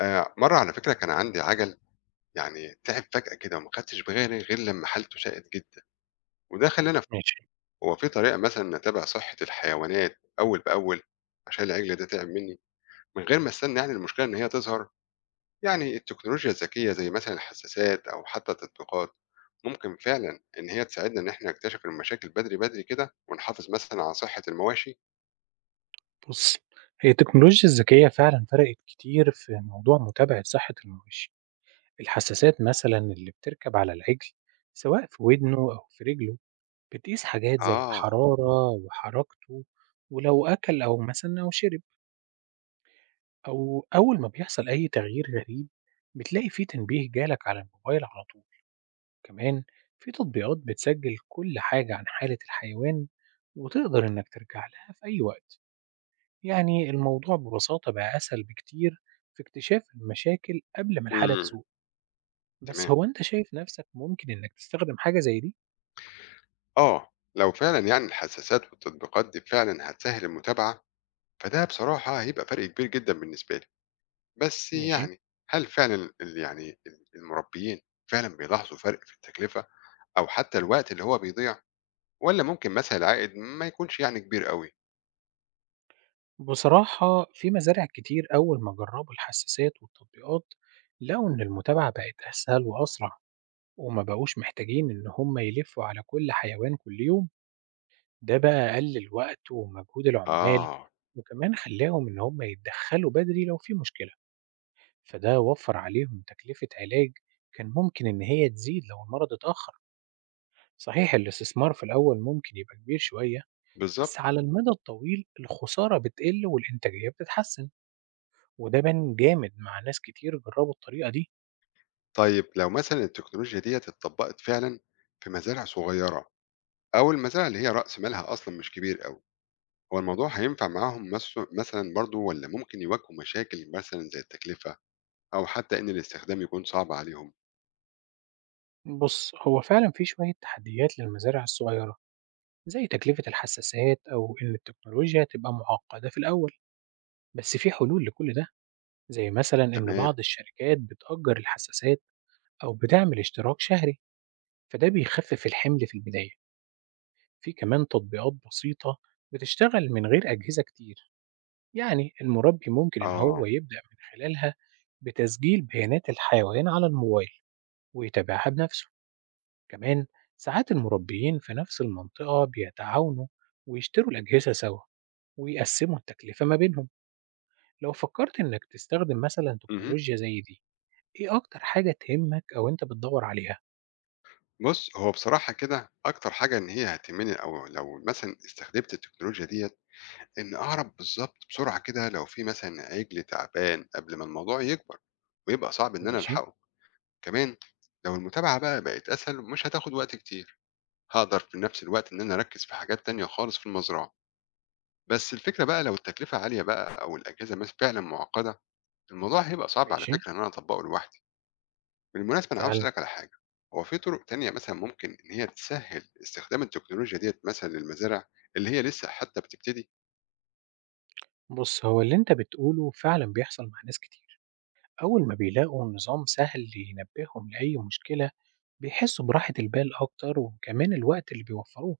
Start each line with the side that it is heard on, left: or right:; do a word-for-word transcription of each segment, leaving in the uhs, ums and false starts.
left: آآ مرّة على فكرة، كان عندي عَجَل يعني تِعِب فجأة كده، وما خدتش بالي غير لمّا حالته شاءت جدًا، وده خلّاني أف
right: ماشي.
left: هو في طريقة مثلًا أتابع صحة الحيوانات أول بأول عشان العِجل ده تِعِب منّي، من غير ما أستنى يعني المشكلة إن هي تظهر؟ يعني التكنولوجيا الذكية زي مثلًا الحساسات أو حتى التطبيقات، ممكن فعلًا إن هي تساعدنا إن إحنا نكتشف المشاكل بدري، بدري كده، ونحافظ مثلًا على صحة المواشي؟
right: بُص، هي التكنولوجيا الذكية فعلًا فرقت كتير في موضوع متابعة صحة المواشي. الحساسات مثلًا اللي بتركب على العجل سواء في ودنه أو في رجله، بتقيس حاجات زي
left: آه،
right: الحرارة وحركته ولو أكل أو مثلًا أو شرب، أو أول ما بيحصل أي تغيير غريب بتلاقي في تنبيه جالك على الموبايل على طول. كمان في تطبيقات بتسجل كل حاجة عن حالة الحيوان وتقدر إنك ترجع لها في أي وقت. يعني الموضوع ببساطة بقى أسهل بكتير في اكتشاف المشاكل قبل ما الحالة
left: إمم،
right: تسوء. بس
left: تمام.
right: هو أنت شايف نفسك ممكن إنك تستخدم حاجة زي دي؟
left: آه، لو فعلًا يعني الحساسات والتطبيقات دي فعلًا هتسهّل المتابعة، فده بصراحة هيبقى فرق كبير جدًا بالنسبة لي، بس
right: ماشي.
left: يعني هل فعلًا ال يعني ال المربيين فعلًا بيلاحظوا فرق في التكلفة أو حتى الوقت اللي هو بيضيع، والّا ممكن مثلًا العائد ما يكونش يعني كبير أوي؟
right: بصراحة في مزارع كتير أول ما جربوا الحساسات والتطبيقات لقوا إن المتابعة بقت أسهل وأسرع وما بقوش محتاجين إن هم يلفوا على كل حيوان كل يوم. ده بقى قلل الوقت ومجهود العمال
left: آه،
right: وكمان خلاهم إن هم يتدخلوا بدري لو في مشكلة، فده وفر عليهم تكلفة علاج كان ممكن إن هي تزيد لو المرض اتأخر. صحيح الاستثمار في الأول ممكن يبقى كبير شوية، بس
left: بالضبط.
right: على المدى الطويل الخسارة بتقل والإنتاجية بتتحسن، وده بان جامد مع ناس كتير جربوا الطريقة دي.
left: طيب لو مثلًا التكنولوجيا ديّة اتطبقت فعلًا في مزارع صغيرة أو المزارع اللي هي رأس مالها أصلًا مش كبير أوي، هو الموضوع هينفع معاهم مث مثلًا برضه، والّا ممكن يواجهوا مشاكل مثلًا زي التكلفة أو حتى إن الاستخدام يكون صعب عليهم؟
right: بص، هو فعلا في شوية تحديات للمزارع الصغيرة زي تكلفة الحساسات أو إن التكنولوجيا تبقى معقدة في الأول، بس في حلول لكل ده. زي مثلا إن
left: تمام،
right: بعض الشركات بتأجر الحساسات أو بتعمل اشتراك شهري، فده بيخفف الحمل في البداية. في كمان تطبيقات بسيطة بتشتغل من غير أجهزة كتير، يعني المربي ممكن إن هو
left: آه.
right: يبدأ من خلالها بتسجيل بيانات الحيوان على الموبايل ويتابعها بنفسه. كمان ساعات المربيين في نفس المنطقة بيتعاونوا ويشتروا الأجهزة سوا ويقسموا التكلفة ما بينهم. لو فكرت إنك تستخدم مثلا
left: اهم.
right: تكنولوجيا زي دي، إيه أكتر حاجة تهمك أو أنت بتدور عليها؟
left: بُص، هو بصراحة كده أكتر حاجة إن هي هتهمني، أو لو مثلًا استخدمت التكنولوجيا ديّة، إن أعرف بالضبط بسرعة كده لو في مثلًا عِجل تعبان قبل ما الموضوع يكبر ويبقى صعب إن أنا
right: ماشي.
left: ألحقه. كمان لو المتابعة بقى بقت أسهل ومش هتاخد وقت كتير، هاقدر في نفس الوقت إن أنا أركّز في حاجات تانية خالص في المزرعة. بس الفكرة بقى لو التكلفة عالية بقى أو الأجهزة مث فعلًا مُعقّدة، الموضوع هيبقى صعب على
right: ماشي.
left: فكرة إن أنا أطبّقه لوحدي. بالمناسبة أنا عاوز
right: فعلا.
left: أسألك على حاجة، هو في طرق تانية مثلًا ممكن إن هي تسهّل استخدام التكنولوجيا ديّة مثلًا للمزارع اللي هي لسه حتى بتبتدي؟
right: بص، هو اللي انت بتقوله فعلا بيحصل مع ناس كتير. أول ما بيلاقوا نظام سهل ينبههم لأي مشكلة بيحسوا براحة البال أكتر وكمان الوقت اللي بيوفروه.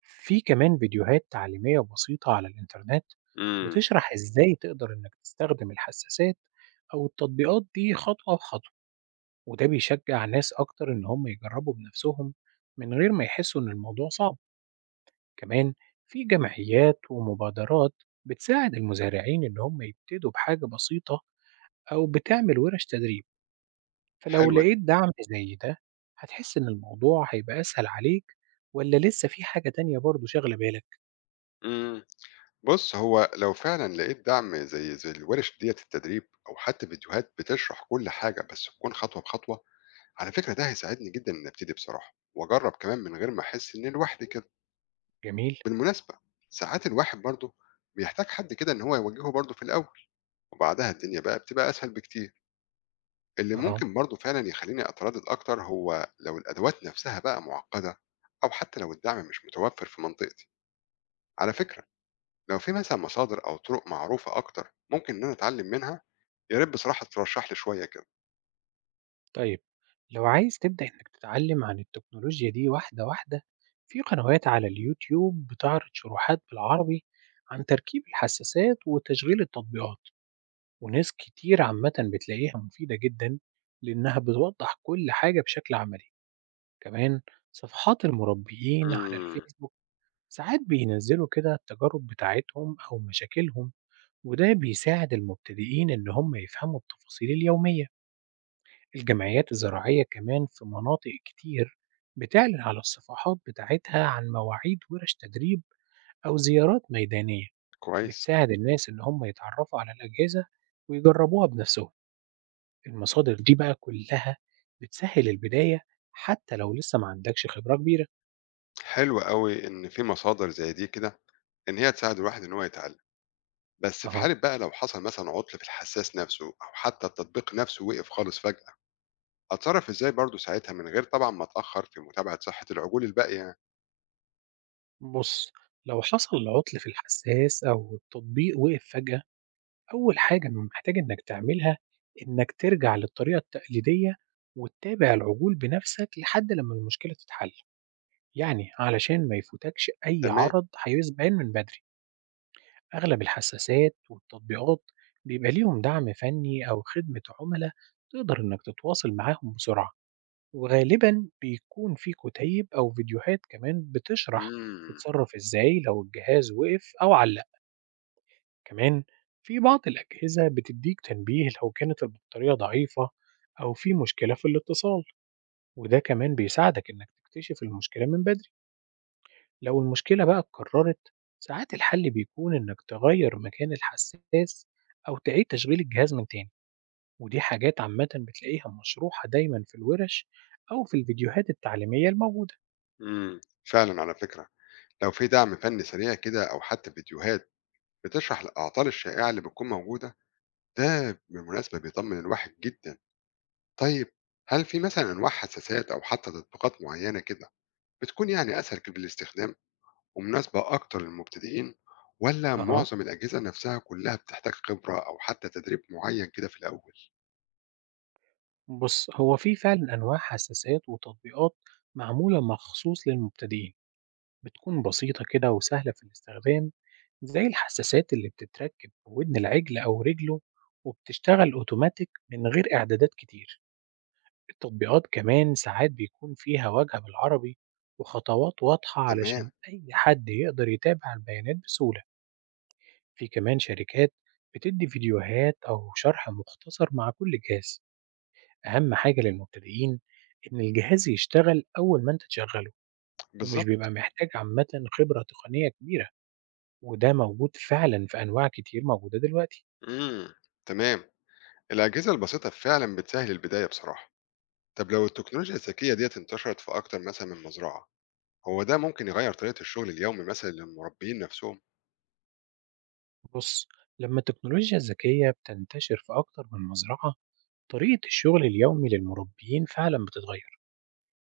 right: في كمان فيديوهات تعليمية بسيطة على الإنترنت
left: إمم.
right: بتشرح إزاي تقدر إنك تستخدم الحساسات أو التطبيقات دي خطوة بخطوة، وده بيشجع ناس أكتر إن هم يجربوا بنفسهم من غير ما يحسوا إن الموضوع صعب. كمان في جمعيات ومبادرات بتساعد المزارعين إن هم يبتدوا بحاجة بسيطة أو بتعمل وِرَش تدريب، فلو
left: حلوة دي.
right: لقيت دعم زي ده هتحس إن الموضوع هيبقى أسهل عليك. والّا لسه في حاجة تانية برضه شاغلة بالك؟
left: إمم. بُص، هو لو فعلًا لقيت دعم زي زي الورش ديّة التدريب أو حتى فيديوهات بتشرح كل حاجة، بس تكون خطوة بخطوة، على فكرة ده هيساعدني جدًا إني أبتدي بصراحة وأجرّب كمان، من غير ما أحس إنّي لوحدي كده.
right: جميل.
left: بالمناسبة ساعات الواحد برضه بيحتاج حد كده إن هو يوجّهه برضه في الأول، وبعدها الدنيا بقى بتبقى أسهل بكتير. اللي
right: أها.
left: ممكن برضه فعلا يخليني أتردد أكتر هو لو الأدوات نفسها بقى معقدة، أو حتى لو الدعم مش متوفر في منطقتي. على فكرة لو في مثلا مصادر أو طرق معروفة أكتر ممكن إن أنا أتعلم منها، يا ريت بصراحة ترشح لي شوية كده.
right: طيب لو عايز تبدأ إنك تتعلم عن التكنولوجيا دي واحدة واحدة، في قنوات على اليوتيوب بتعرض شروحات بالعربي عن تركيب الحساسات وتشغيل التطبيقات، وناس كتير عامةً بتلاقيها مفيدة جدًا لإنها بتوضح كل حاجة بشكل عملي. كمان صفحات المربيين على
left: امم.
right: الفيسبوك ساعات بينزلوا كده التجارب بتاعتهم أو مشاكلهم، وده بيساعد المبتدئين إن هم يفهموا التفاصيل اليومية. الجمعيات الزراعية كمان في مناطق كتير بتعلن على الصفحات بتاعتها عن مواعيد ورش تدريب أو زيارات ميدانية
left: كويس.
right: بتساعد الناس إن هم يتعرفوا على الأجهزة ويجربوها بنفسهم. المصادر دي بقى كلها بتسهل البداية حتى لو لسه ما عندكش خبرة كبيرة.
left: حلو قوي إن في مصادر زي دي كده، إن هي تساعد الواحد إن هو يتعلم. بس في
right: أها.
left: حالة بقى لو حصل مثلا عطل في الحساس نفسه أو حتى التطبيق نفسه وقف خالص فجأة، أتصرف إزاي برضه ساعتها من غير طبعا ما أتأخر في متابعة صحة العجول الباقية يعني؟
right: بص، لو حصل عطل في الحساس أو التطبيق وقف فجأة، أول حاجة إنه محتاج إنك تعملها إنك ترجع للطريقة التقليدية وتتابع العجول بنفسك لحد لما المشكلة تتحل، يعني علشان ما يفوتكش أي
left: تمام.
right: عرض هيبان من بدري. أغلب الحساسات والتطبيقات بيبقى ليهم دعم فني أو خدمة عملاء تقدر إنك تتواصل معاهم بسرعة، وغالبًا بيكون في كُتيب أو فيديوهات كمان بتشرح
left: إمم،
right: تتصرّف إزاي لو الجهاز وقف أو علّق. كمان في بعض الأجهزة بتدّيك تنبيه لو كانت البطارية ضعيفة أو في مشكلة في الاتصال، وده كمان بيساعدك إنك تكتشف المشكلة من بدري. لو المشكلة بقى اتكرّرت ساعات الحل بيكون إنك تغيّر مكان الحساس أو تعيد تشغيل الجهاز من تاني، ودي حاجات عامةً بتلاقيها مشروحة دايمًا في الورش أو في الفيديوهات التعليمية الموجودة.
left: إمم، فعلًا على فكرة، لو في دعم فني سريع كده أو حتى فيديوهات بتشرح الأعطال الشائعة اللي بتكون موجودة، ده بالمناسبة بيطمن الواحد جدًا. طيب هل في مثلًا أنواع حساسات أو حتى تطبيقات معينة كده بتكون يعني أسهل كده للاستخدام ومناسبة أكتر للمبتدئين، والّا
right: أها.
left: معظم الأجهزة نفسها كلها بتحتاج خبرة أو حتى تدريب معين كده في الأول؟
right: بُص، هو في فعلًا أنواع حساسات وتطبيقات معمولة مخصوص للمبتدئين، بتكون بسيطة كده وسهلة في الاستخدام، زي الحساسات اللي بتتركب في ودن العجل أو رجله وبتشتغل أوتوماتيك من غير إعدادات كتير. التطبيقات كمان ساعات بيكون فيها واجهة بالعربي وخطوات واضحة
left: تمام،
right: علشان أي حد يقدر يتابع البيانات بسهولة. في كمان شركات بتدي فيديوهات أو شرح مختصر مع كل جهاز. أهم حاجة للمبتدئين إن الجهاز يشتغل أول ما أنت تشغله، ومش بيبقى
left: بالضبط،
right: محتاج عامة خبرة تقنية كبيرة، وده موجود فعلا في أنواع كتير موجودة دلوقتي.
left: إمم، تمام، الأجهزة البسيطة فعلًا بتسهّل البداية بصراحة. طب لو التكنولوجيا الذكية ديّة انتشرت في أكتر مثلًا من مزرعة، هو ده ممكن يغيّر طريقة الشغل اليومي مثلًا للمربيين نفسهم؟
right: بص، لما التكنولوجيا الذكية بتنتشر في أكتر من مزرعة طريقة الشغل اليومي للمربيين فعلا بتتغير.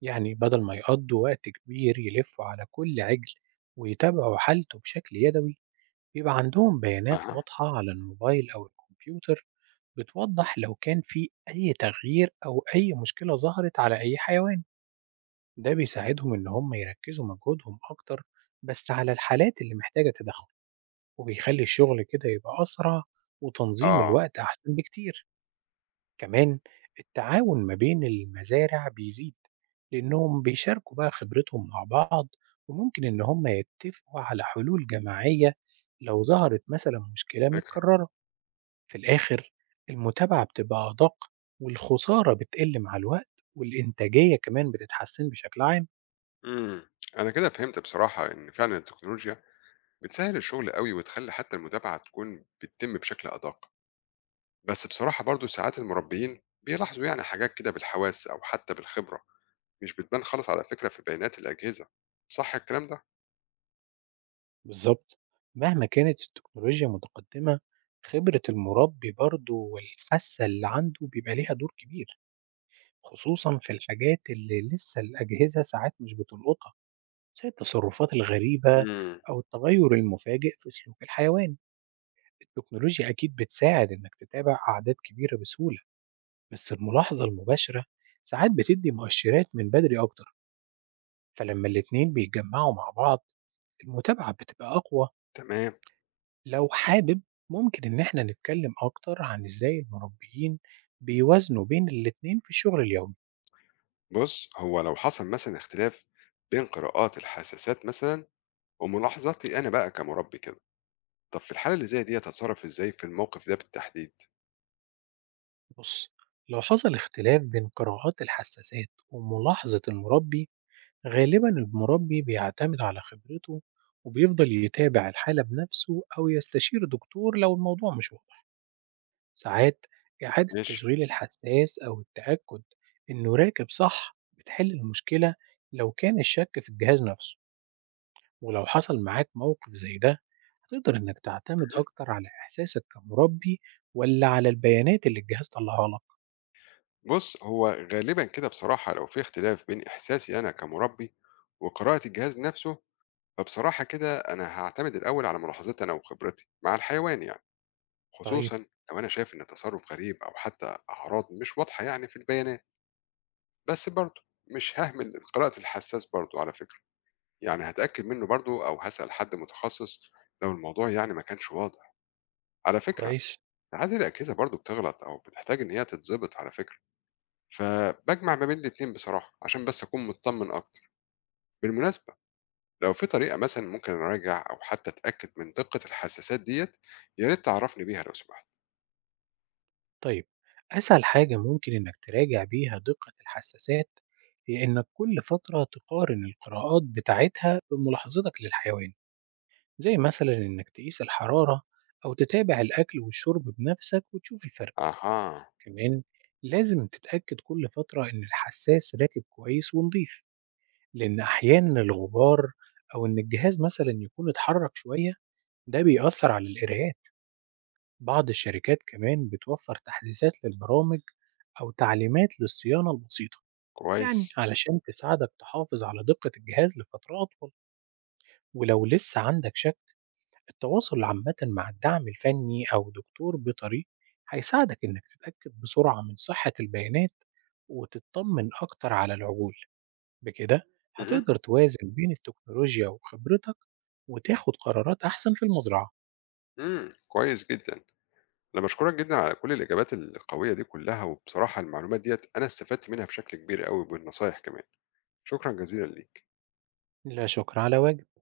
right: يعني بدل ما يقضوا وقت كبير يلفوا على كل عجل ويتابعوا حالته بشكل يدوي، بيبقى عندهم بيانات
left: أها.
right: واضحة على الموبايل أو الكمبيوتر بتوضح لو كان في أي تغيير أو أي مشكلة ظهرت على أي حيوان. ده بيساعدهم إن هم يركزوا مجهودهم أكتر بس على الحالات اللي محتاجة تدخل، وبيخلي الشغل كده يبقى أسرع وتنظيم
left: آه،
right: الوقت أحسن بكتير. كمان التعاون ما بين المزارع بيزيد لأنهم بيشاركوا بقى خبرتهم مع بعض وممكن إن هم يتفقوا على حلول جماعية لو ظهرت مثلا مشكلة
left: فكرة.
right: متكررة. في الآخر المتابعة بتبقى أدق والخسارة بتقل مع الوقت والإنتاجية كمان بتتحسن بشكل عام.
left: إمم، أنا كده فهمت بصراحة إن فعلًا التكنولوجيا بتسهّل الشغل أوي وتخلّي حتى المتابعة تكون بتتم بشكل أدق، بس بصراحة برضه ساعات المربيين بيلاحظوا يعني حاجات كده بالحواس أو حتى بالخبرة، مش بتبان خالص على فكرة في بيانات الأجهزة، صح الكلام ده؟
right: بالظبط. مهما كانت التكنولوجيا متقدمة، خبرة المربي برضه والحاسة اللي عنده بيبقى ليها دور كبير، خصوصا في الحاجات اللي لسه الأجهزة ساعات مش بتلقطها زي التصرفات الغريبة
left: إمم.
right: أو التغير المفاجئ في سلوك الحيوان. التكنولوجيا أكيد بتساعد إنك تتابع أعداد كبيرة بسهولة، بس الملاحظة المباشرة ساعات بتدي مؤشرات من بدري أكتر، فلما الاتنين بيتجمعوا مع بعض المتابعة بتبقى أقوى.
left: تمام.
right: لو حابب ممكن إن إحنا نتكلم أكتر عن إزاي المربيين بيوازنوا بين الاتنين في الشغل اليومي.
left: بُص، هو لو حصل مثلًا اختلاف بين قراءات الحساسات مثلًا وملاحظاتي أنا بقى كمُربّي كده، طب في الحالة اللي زي ديّة أتصرّف إزاي في الموقف ده بالتحديد؟
right: بص، لو حصل اختلاف بين قراءات الحساسات وملاحظة المربي، غالبا المربي بيعتمد على خبرته وبيفضل يتابع الحالة بنفسه أو يستشير دكتور لو الموضوع مش واضح. ساعات إعادة
left: ماشي،
right: تشغيل الحساس أو التأكد إنه راكب صح بتحل المشكلة لو كان الشك في الجهاز نفسه. ولو حصل معاك موقف زي ده، هتقدر إنك تعتمد
left: اهم.
right: أكتر على إحساسك كمربي ولا على البيانات اللي الجهاز طلعها لك؟
left: بُص، هو غالبًا كده بصراحة لو في اختلاف بين إحساسي أنا كمُربّي وقراءة الجهاز نَفْسه، فبصراحة كده أنا هاعتمد الأول على ملاحظاتي أنا وخبرتي مع الحيوان يعني،
right: طيب.
left: خصوصًا لو أنا شايف إن تصرُّف غريب أو حتى أعراض مش واضحة يعني في البيانات، بس برضه مش هاهمل قراءة الحساس برضه على فكرة، يعني هاتأكد منّه برضه أو هاسأل حد متخصص لو الموضوع يعني ما كانش واضح. على فكرة
right: كويس.
left: عادي الأجهزة برضه بتغلط أو بتحتاج إن هي تتظبط على فكرة، فبجمع ما بين الاتنين بصراحة عشان بس أكون مطمن أكتر. بالمناسبة لو في طريقة مثلا ممكن أراجع أو حتى أتأكد من دقة الحساسات ديت، يا ريت تعرفني بيها لو سمحت.
right: طيب أسهل حاجة ممكن إنك تراجع بيها دقة الحساسات هي إنك كل فترة تقارن القراءات بتاعتها بملاحظتك للحيوان، زي مثلا إنك تقيس الحرارة أو تتابع الأكل والشرب بنفسك وتشوف الفرق.
left: أها.
right: كمان لازم تتأكد كل فترة إن الحساس راكب كويس ونضيف، لأن أحيانا الغبار أو إن الجهاز مثلا يكون اتحرك شوية ده بيأثر على القرايات. بعض الشركات كمان بتوفر تحديثات للبرامج أو تعليمات للصيانة البسيطة يعني
left: كويس.
right: علشان تساعدك تحافظ على دقة الجهاز لفترة أطول. ولو لسه عندك شك، التواصل عامةً مع الدعم الفني أو دكتور بيطري هيساعدك إنك تتأكد بسرعة من صحة البيانات وتطمن أكتر على العجول. بكده
left: مهم.
right: هتقدر توازن بين التكنولوجيا وخبرتك وتاخد قرارات أحسن في المزرعة.
left: مم. كويس جدا، أنا بشكرك جدا على كل الإجابات القوية دي كلها، وبصراحة المعلومات ديت أنا استفدت منها بشكل كبير قوي بالنصايح كمان. شكرا جزيلا ليك.
right: لا شكر على واجب.